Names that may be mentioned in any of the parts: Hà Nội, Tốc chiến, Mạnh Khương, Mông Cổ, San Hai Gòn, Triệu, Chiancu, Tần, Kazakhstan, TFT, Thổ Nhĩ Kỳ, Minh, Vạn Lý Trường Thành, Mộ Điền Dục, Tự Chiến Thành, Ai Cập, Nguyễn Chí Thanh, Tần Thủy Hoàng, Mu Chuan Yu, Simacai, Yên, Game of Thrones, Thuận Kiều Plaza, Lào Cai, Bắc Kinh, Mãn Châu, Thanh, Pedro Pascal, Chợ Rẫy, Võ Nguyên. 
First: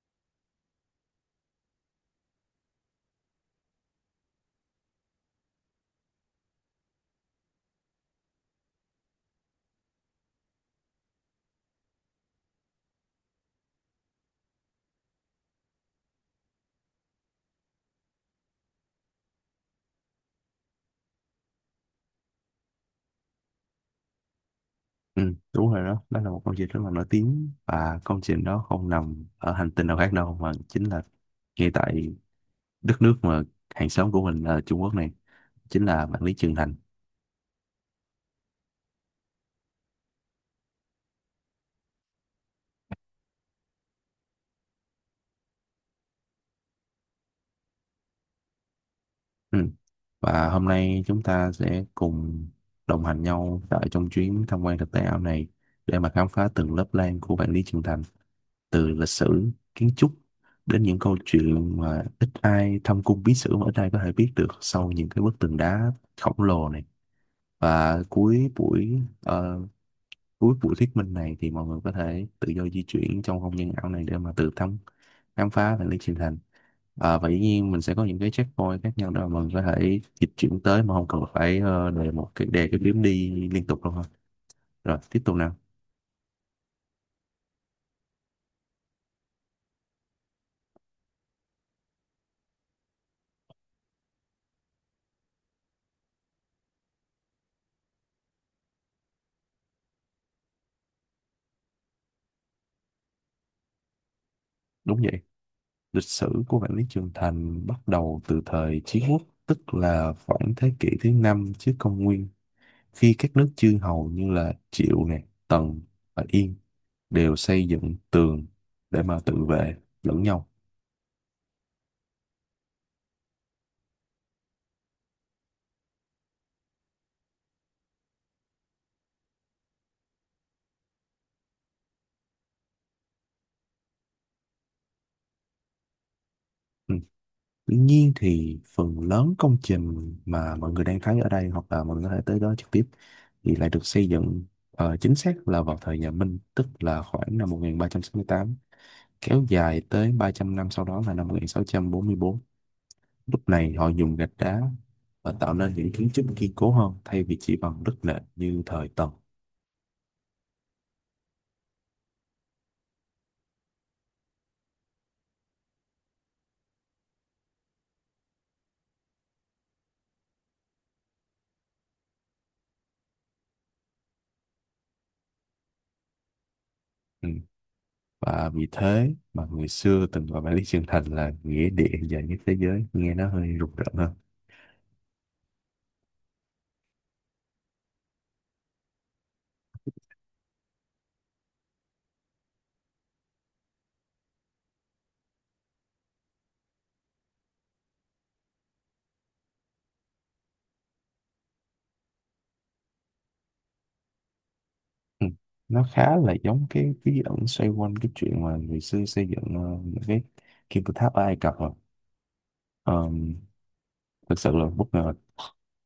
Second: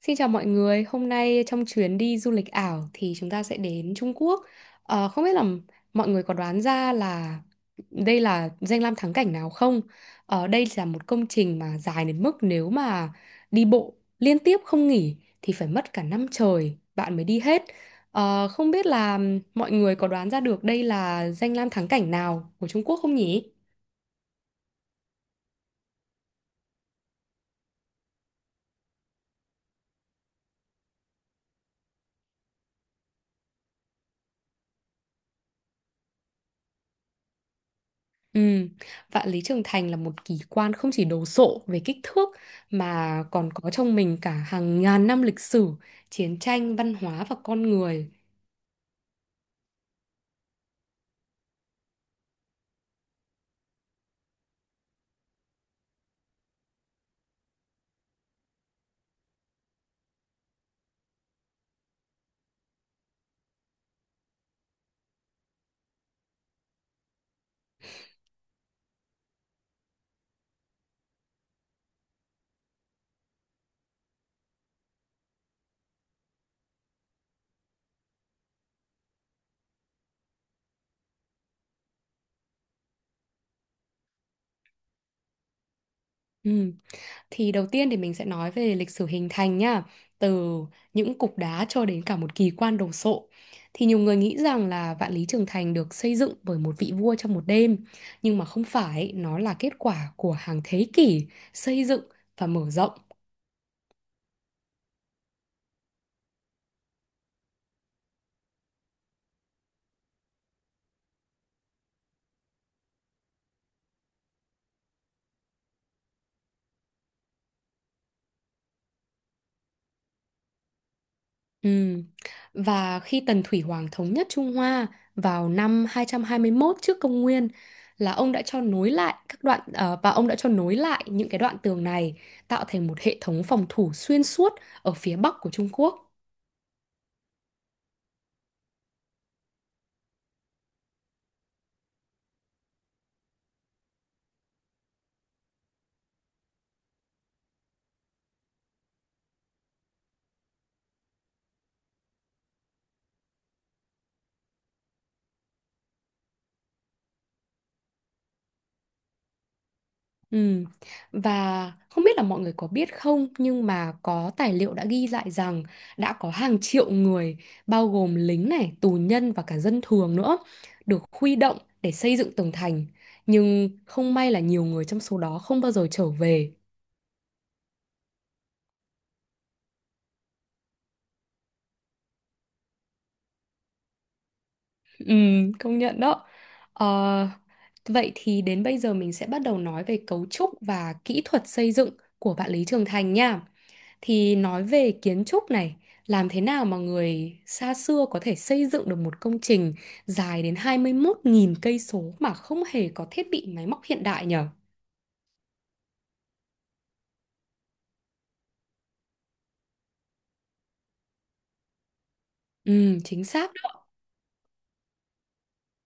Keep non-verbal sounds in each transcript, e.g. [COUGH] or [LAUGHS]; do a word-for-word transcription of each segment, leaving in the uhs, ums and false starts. Xin chào mọi người, hôm nay trong chuyến đi du lịch ảo thì chúng ta sẽ đến Trung Quốc. Ờ, không biết là mọi người có đoán ra là đây là danh lam thắng cảnh nào không? Ờ, đây là một công trình mà dài đến mức nếu mà đi bộ liên tiếp không nghỉ thì phải mất cả năm trời bạn mới đi hết. Ờ, không biết là mọi người có đoán ra được đây là danh lam thắng cảnh nào của Trung Quốc không nhỉ? Ừ, đúng rồi đó, đó là một công trình rất là nổi tiếng và công trình đó không nằm ở hành tinh nào khác đâu mà chính là ngay tại đất nước mà hàng xóm của mình là Trung Quốc này, chính là Vạn Lý Trường Thành. Ừ, vạn lý trường thành là một kỳ quan không chỉ đồ sộ về kích thước mà còn có trong mình cả hàng ngàn năm lịch sử, chiến tranh, văn hóa và con người. Ừ. Và hôm nay chúng ta sẽ cùng đồng hành nhau tại trong chuyến tham quan thực tế ảo này để mà khám phá từng lớp lang của Vạn Lý Trường Thành, từ lịch sử, kiến trúc đến những câu chuyện mà ít ai thâm cung bí sử mà ít ai có thể biết được sau những cái bức tường đá khổng lồ này. Và cuối buổi ờ, cuối buổi thuyết minh này thì mọi người có thể tự do di chuyển trong không gian ảo này để mà tự thăm khám phá và lý trình thành. Ờ, và dĩ nhiên mình sẽ có những cái checkpoint khác nhau đó mà mình có thể dịch chuyển tới mà không cần phải ờ, đề một cái đề cái điểm đi liên tục đâu ha, rồi tiếp tục nào. Ừ. Thì đầu tiên thì mình sẽ nói về lịch sử hình thành nhá, từ những cục đá cho đến cả một kỳ quan đồ sộ. Thì nhiều người nghĩ rằng là Vạn Lý Trường Thành được xây dựng bởi một vị vua trong một đêm, nhưng mà không phải, nó là kết quả của hàng thế kỷ xây dựng và mở rộng. Đúng vậy, lịch sử của Vạn Lý Trường Thành bắt đầu từ thời Chiến Quốc, tức là khoảng thế kỷ thứ năm trước công nguyên, khi các nước chư hầu như là Triệu nè, Tần và Yên đều xây dựng tường để mà tự vệ lẫn nhau. Ừ. Và khi Tần Thủy Hoàng thống nhất Trung Hoa vào năm hai trăm hai mươi mốt trước công nguyên là ông đã cho nối lại các đoạn ờ, và ông đã cho nối lại những cái đoạn tường này tạo thành một hệ thống phòng thủ xuyên suốt ở phía bắc của Trung Quốc. Ừ. Tuy nhiên thì phần lớn công trình mà mọi người đang thấy ở đây hoặc là mọi người có thể tới đó trực tiếp thì lại được xây dựng ờ, chính xác là vào thời nhà Minh, tức là khoảng năm một nghìn ba trăm sáu mươi tám, kéo dài tới ba trăm năm sau đó là năm một nghìn sáu trăm bốn mươi bốn. Lúc này họ dùng gạch đá và tạo nên những kiến trúc kiên cố hơn thay vì chỉ bằng đất nện như thời Tần. Ừ. Và không biết là mọi người có biết không nhưng mà có tài liệu đã ghi lại rằng đã có hàng triệu người bao gồm lính này, tù nhân và cả dân thường nữa được huy động để xây dựng tường thành nhưng không may là nhiều người trong số đó không bao giờ trở về. Ừ. Và vì thế mà người xưa từng gọi Bản Lý Trường Thành là nghĩa địa dài nhất thế giới, nghe nó hơi rùng rợn hơn. Ừ, công nhận đó. Ờ, Vậy thì đến bây giờ mình sẽ bắt đầu nói về cấu trúc và kỹ thuật xây dựng của bạn Lý Trường Thành nha. Thì nói về kiến trúc này, làm thế nào mà người xa xưa có thể xây dựng được một công trình dài đến hai mươi mốt nghìn cây số mà không hề có thiết bị máy móc hiện đại nhở? Ừ. Nó khá là giống cái bí ẩn xoay quanh cái chuyện mà người xưa xây dựng ờ, những cái kim tự tháp ở Ai Cập rồi. Ừ, chính Um, xác. Thực sự là bất ngờ.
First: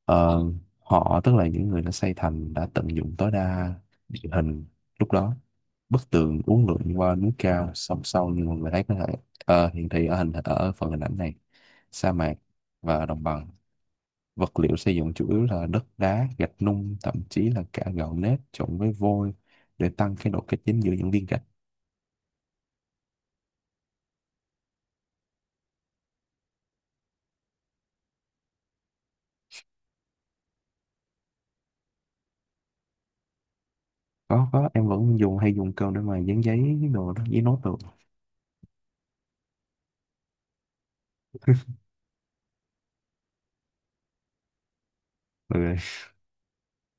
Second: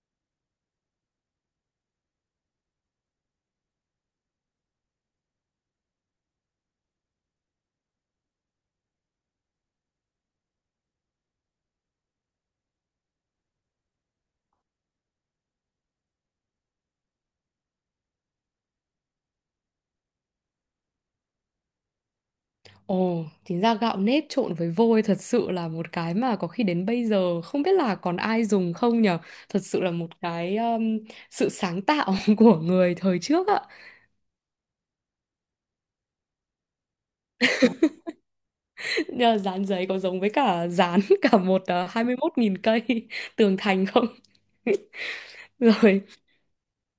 Ờ, Họ, tức là những người đã xây thành, đã tận dụng tối đa địa hình lúc đó. Bức tường uốn lượn qua núi cao, song song như mọi người thấy có thể ờ, hiện thị ở hình ở phần hình ảnh này, sa mạc và đồng bằng. Vật liệu xây dựng chủ yếu là đất đá, gạch nung, thậm chí là cả gạo nếp trộn với vôi để tăng cái độ kết dính giữa những viên gạch. Ồ, chính ra gạo nếp trộn với vôi thật sự là một cái mà có khi đến bây giờ không biết là còn ai dùng không nhở. Thật sự là một cái um, sự sáng tạo [LAUGHS] của người thời trước ạ. Có, có, em vẫn dùng hay dùng cơm để mà dán giấy đồ đó, giấy nốt đồ. Nhưng mà dán giấy có giống với cả dán [LAUGHS] cả một uh, hai mươi hai mươi mốt nghìn cây [LAUGHS] tường thành không? [LAUGHS] Rồi, Rồi,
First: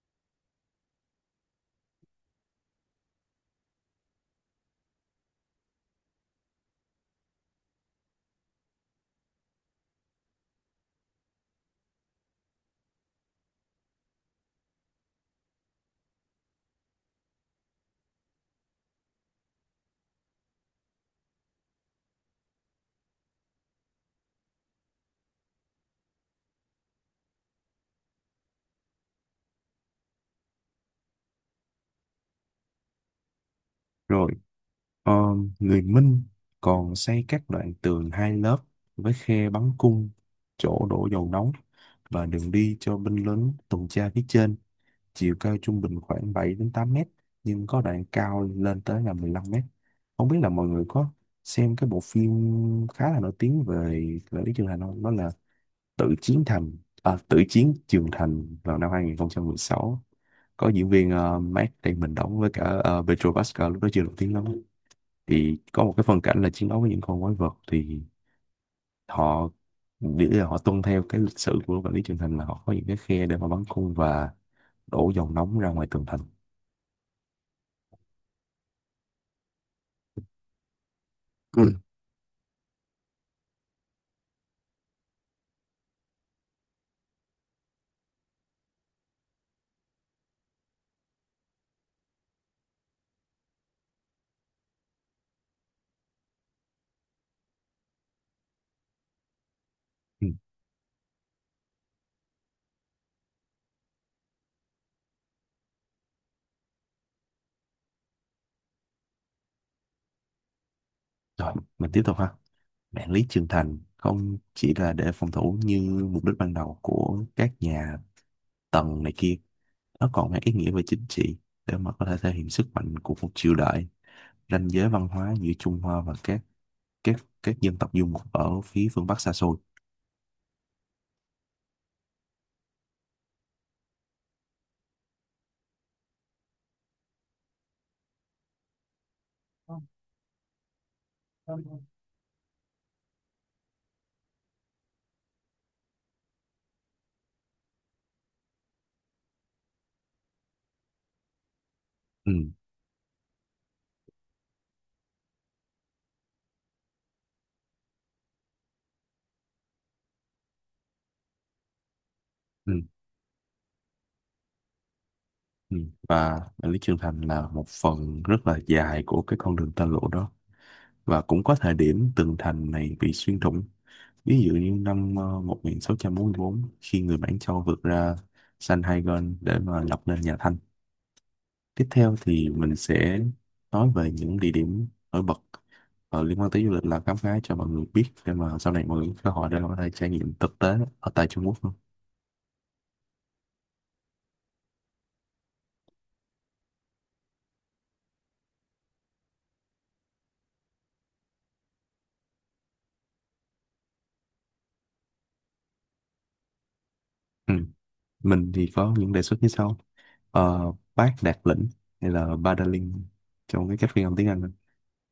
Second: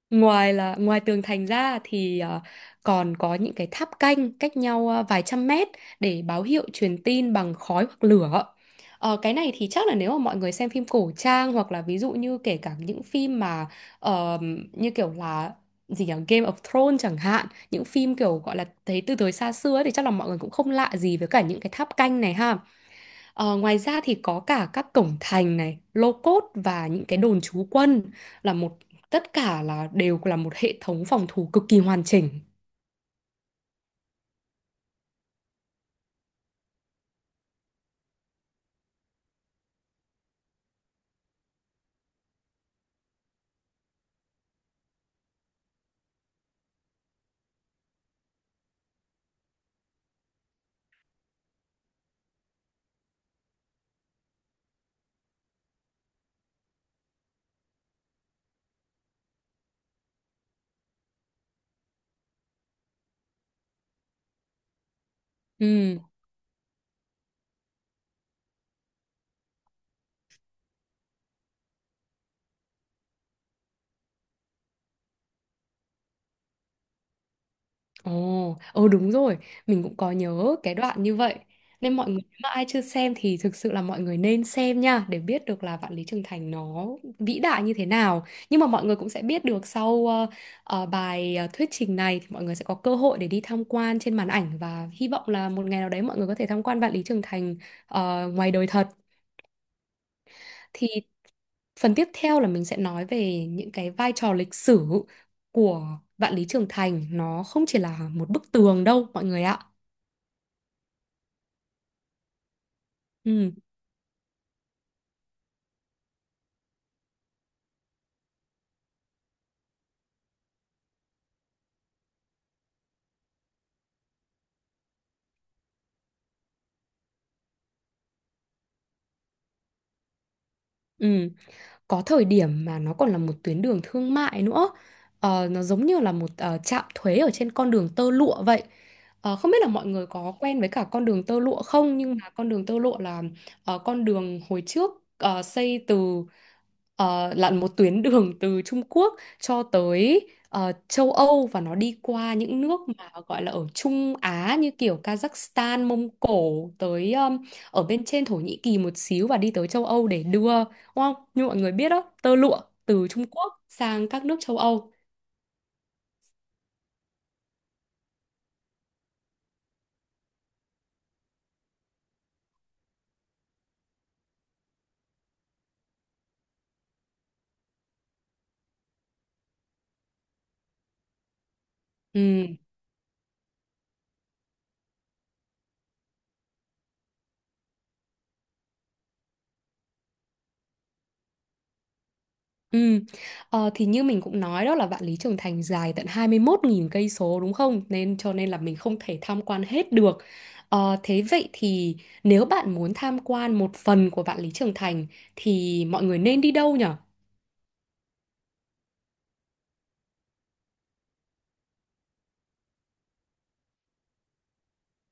ngoài là ngoài tường thành ra thì ờ, còn có những cái tháp canh cách nhau ờ, vài trăm mét để báo hiệu truyền tin bằng khói hoặc lửa. Ờ, cái này thì chắc là nếu mà mọi người xem phim cổ trang hoặc là ví dụ như kể cả những phim mà ờ, như kiểu là gì nhỉ, Game of Thrones chẳng hạn, những phim kiểu gọi là thấy từ thời xa xưa ấy, thì chắc là mọi người cũng không lạ gì với cả những cái tháp canh này ha. Ờ, ngoài ra thì có cả các cổng thành này, lô cốt và những cái đồn trú quân là một tất cả là đều là một hệ thống phòng thủ cực kỳ hoàn chỉnh. rồi, ờ, người Minh còn xây các đoạn tường hai lớp với khe bắn cung, chỗ đổ dầu nóng và đường đi cho binh lính tuần tra phía trên. Chiều cao trung bình khoảng bảy đến tám mét nhưng có đoạn cao lên tới là mười lăm mét. Không biết là mọi người có xem cái bộ phim khá là nổi tiếng về về Lý Trường Thành không, đó là Tự Chiến Thành, à, Tự Chiến Trường Thành vào năm hai không một sáu, có diễn viên uh, Matt Damon đóng với cả uh, Pedro Pascal lúc đó chưa nổi tiếng lắm, thì có một Ừ. cái phân cảnh là chiến đấu với những con quái vật thì họ, nghĩa là họ tuân theo cái lịch sử của quản lý trường thành, là họ có những cái khe để mà bắn cung và đổ dòng nóng ra ngoài tường thành. Ồ, ừ đúng rồi, mình cũng có nhớ cái đoạn như vậy. Ừ. Nên mọi người nếu mà ai chưa xem thì thực sự là mọi người nên xem nha để biết được là Vạn Lý Trường Thành nó vĩ đại như thế nào. Nhưng mà mọi người cũng sẽ biết được sau ờ, ờ, bài ờ, thuyết trình này thì mọi người sẽ có cơ hội để đi tham quan trên màn ảnh và hy vọng là một ngày nào đấy mọi người có thể tham quan Vạn Lý Trường Thành ờ, ngoài đời thật. Ừ. Thì phần tiếp theo là mình sẽ nói về những cái vai trò lịch sử của Vạn Lý Trường Thành. Nó không chỉ là một bức tường đâu mọi người ạ. Rồi, mình tiếp tục ha. Mạng lưới trưởng Ừ. thành không chỉ là để phòng thủ như mục đích ban đầu của các nhà Tần này kia, nó còn mang ý nghĩa về chính trị để mà có thể thể hiện sức mạnh của một triều đại, ranh giới văn hóa giữa Trung Hoa và các các các dân tộc du mục ở phía phương Bắc xa xôi. Ừ. Có thời điểm mà nó còn là một tuyến đường thương mại nữa. Ờ, nó giống như là một ờ, trạm thuế ở trên con đường tơ lụa vậy. Ờ, không biết là mọi người có quen với cả con đường tơ lụa không, nhưng mà con đường tơ lụa là ờ, con đường hồi trước ờ, xây từ ờ, là một tuyến [LAUGHS] đường từ Trung Quốc cho tới ờ, châu Âu và nó đi Ừ, qua những nước mà gọi là ở Trung Á như kiểu Kazakhstan, Mông Cổ tới um, ở bên trên Thổ Nhĩ Kỳ một xíu và đi tới châu Âu để đưa, đúng không? Như mọi người biết đó, tơ lụa ừ, từ Trung Quốc sang các nước châu Âu. ừ. Và mạng lưới trưởng thành là một phần rất là dài của cái con đường tơ lụa đó, và cũng có thời điểm tường thành này bị xuyên thủng. Ví dụ như năm ờ, một nghìn sáu trăm bốn mươi bốn, khi người Mãn Châu vượt ra San Hai Gòn để mà lập nên nhà Thanh. Tiếp theo Ừ. thì mình sẽ nói về những địa điểm nổi bật ờ, liên quan tới du lịch là khám phá cho mọi người biết để mà sau này mọi người có cơ hội để mà có thể trải nghiệm thực tế ở tại Trung Quốc luôn. Ừ. Ờ, thì như mình cũng nói đó là Vạn Lý Trường Thành dài tận hai mươi mốt nghìn cây số đúng không? Nên cho nên là mình không thể tham quan hết được. Ờ, thế vậy thì nếu bạn muốn tham quan một phần của Vạn Lý Trường Thành thì mọi người nên đi đâu nhở? Ừ. Mình thì có những đề xuất như sau. Ờ, Bác Đạt Lĩnh hay là Ba trong cái cách phiên âm tiếng Anh.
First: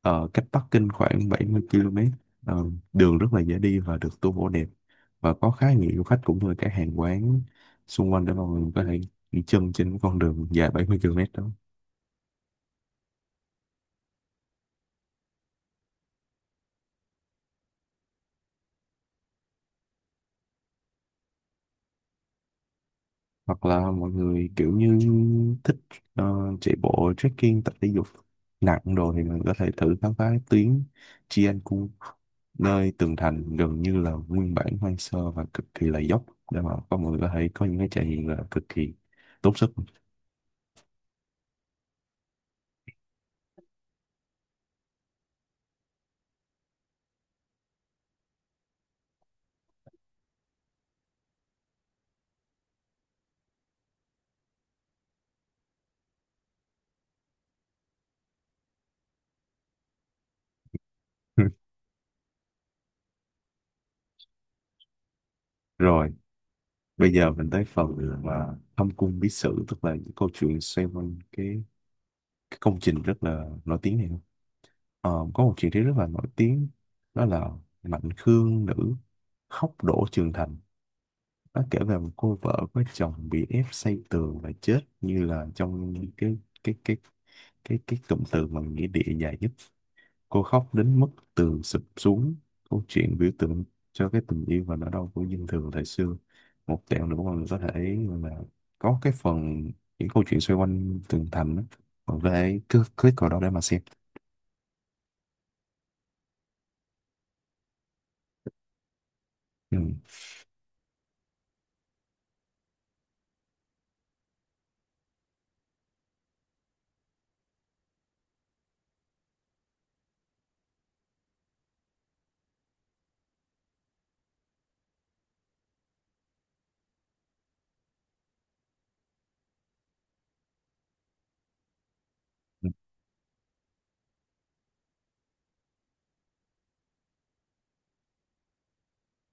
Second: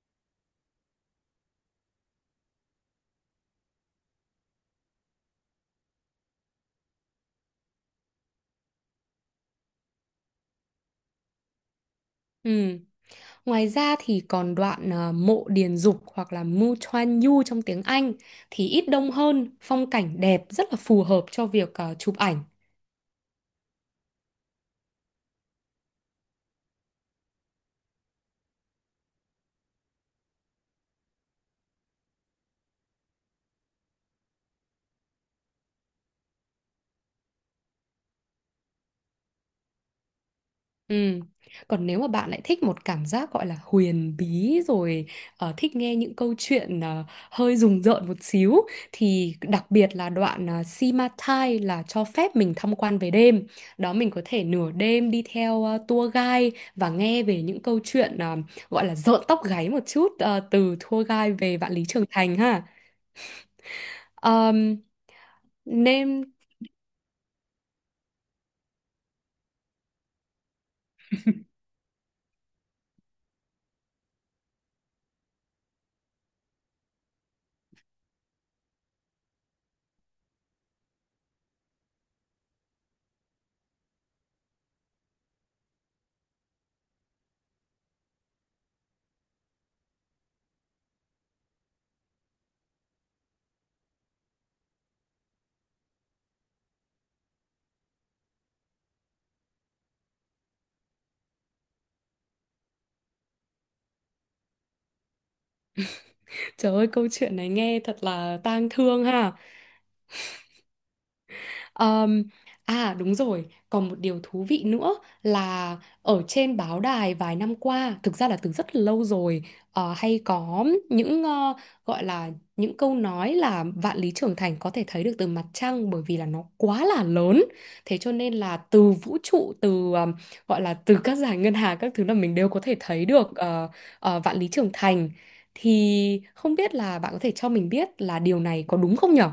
Ờ, cách Bắc Kinh khoảng bảy mươi ki lô mét. Ờ, đường rất là dễ đi và được tu bổ đẹp và có khá nhiều du khách cũng như các hàng quán xung quanh để mà mình có thể đi chân trên con đường dài bảy mươi ki lô mét đó. Ừ. Ngoài ra thì còn đoạn à, mộ Điền Dục hoặc là Mu Chuan Yu trong tiếng Anh thì ít đông hơn, phong cảnh đẹp rất là phù hợp cho việc à, chụp ảnh. Hoặc là mọi người kiểu như thích ờ, chạy bộ, trekking, tập thể dục nặng đồ thì mình có thể thử khám phá tuyến Chiancu, nơi tường thành gần như là nguyên bản hoang sơ và cực kỳ là dốc, để mà có mọi người có thể có những cái trải nghiệm là cực kỳ tốn sức. Ừ. Còn nếu mà bạn lại thích một cảm giác gọi là huyền bí rồi ờ, thích nghe những câu chuyện ờ, hơi rùng rợn một xíu thì đặc biệt là đoạn uh, Simacai là cho phép mình tham quan về đêm. Đó, mình có thể nửa đêm đi theo ờ, tour guide và nghe về những câu chuyện ờ, gọi là rợn tóc gáy một chút ờ, từ tour guide về Vạn [LAUGHS] Lý Trường Thành ha. Ờm, Rồi, nên bây giờ mình tới phần mà thâm cung bí sử, tức là những câu chuyện xoay quanh cái, cái công trình rất là nổi tiếng này. Ờ, có một chị đấy rất là nổi tiếng, đó là Mạnh Khương nữ khóc đổ trường thành. Nó kể về một cô vợ có chồng bị ép xây tường và chết như là trong cái cái cái cái cái cụm từ mà nghĩa địa dài nhất. Cô khóc đến mức tường sụp xuống. Câu chuyện biểu tượng cho cái tình yêu và nỗi đau của dân thường thời xưa. Một tẹo nữa mà mình có thể là có cái phần những câu chuyện xoay quanh tường thành đó. Mình có thể cứ click vào đó để mà xem. [LAUGHS] trời ơi câu chuyện này nghe thật là tang thương ha. Ừ. Ờm, À đúng rồi, còn một điều thú vị nữa là ở trên báo đài vài năm qua, thực ra là từ rất lâu rồi, ờ, hay có những ờ, gọi là những câu nói là vạn lý trường thành có thể thấy được từ mặt trăng bởi vì là nó quá là lớn. Thế cho nên là từ vũ trụ, từ ờm, gọi là từ các dải ngân hà các thứ là mình đều có thể thấy được ờ, ờ, vạn lý trường thành. Thì không biết là bạn có thể cho mình biết là điều này có đúng không nhở?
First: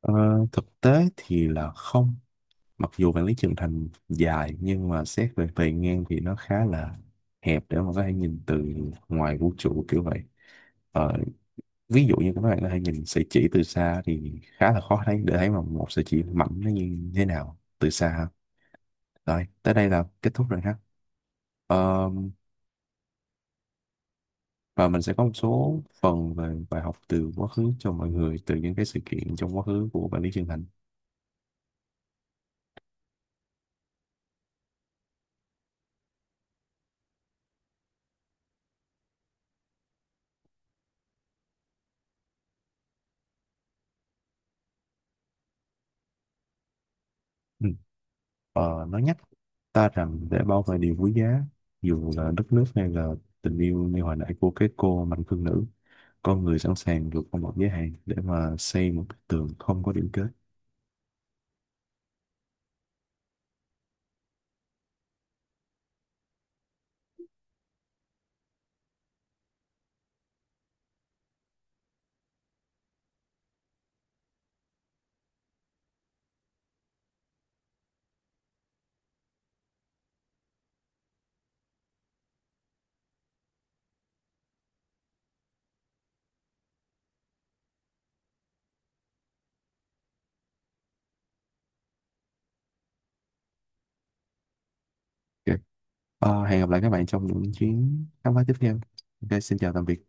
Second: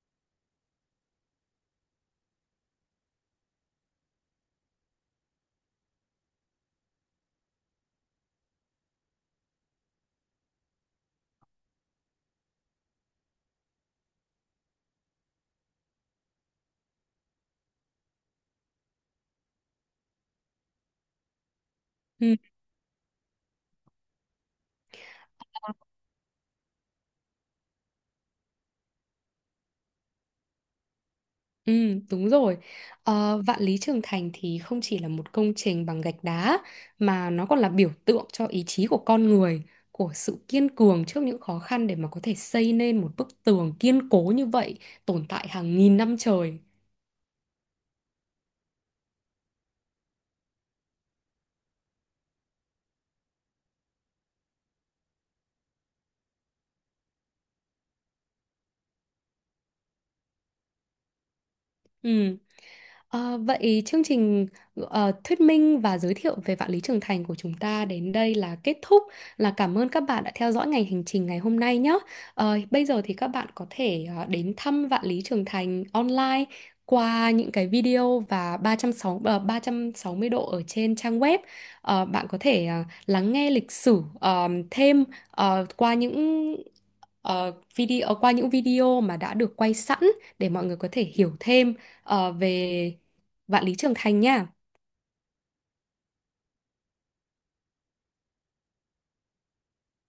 Ờ, thực tế thì là không, mặc dù vạn lý trường thành dài nhưng mà xét về bề ngang thì nó khá là hẹp để mà có thể nhìn từ ngoài vũ trụ kiểu vậy. Ờ, ví dụ như các bạn có thể nhìn sợi chỉ từ xa thì khá là khó thấy, để thấy mà một sợi chỉ mảnh nó như thế nào từ xa. Rồi tới đây là kết thúc rồi ha. Ờ, và mình sẽ có một số phần về bài học từ quá khứ cho mọi người từ những cái sự kiện trong quá khứ của bạn Lý Trường Thành. Ừ, đúng rồi. Ờ, Vạn Lý Trường Thành thì không chỉ là một công trình bằng gạch đá mà nó còn là biểu tượng cho ý chí của con người, của sự kiên cường trước những khó khăn để mà có thể xây nên một bức tường kiên cố như vậy, tồn tại hàng nghìn năm trời. Ừ. Ờ, nó nhắc ta rằng để bảo vệ điều quý giá, dù là đất nước hay là tình yêu như hồi nãy của cái cô mạnh thương nữ, con người sẵn sàng vượt qua một giới hạn để mà xây một bức tường không có điểm kết. Ừ. Ờ, vậy chương trình ờ, thuyết minh và giới thiệu về Vạn Lý Trường Thành của chúng ta đến đây là kết thúc. Là cảm ơn các bạn đã theo dõi ngành hành trình ngày hôm nay nhé. Ờ, bây giờ thì các bạn có thể ờ, đến thăm Vạn Lý Trường Thành online qua những cái video và ba ba trăm sáu mươi, ba trăm sáu mươi độ ở trên trang web. Ờ, bạn có thể ờ, lắng nghe lịch sử ờ, thêm ờ, qua những ờ, video qua những video mà đã được quay sẵn để mọi người có thể hiểu thêm ờ, về Vạn Lý Trường Thành nha. Ok. Ờ, hẹn gặp lại các bạn trong những chuyến khám phá tiếp theo. Ok, xin chào tạm biệt.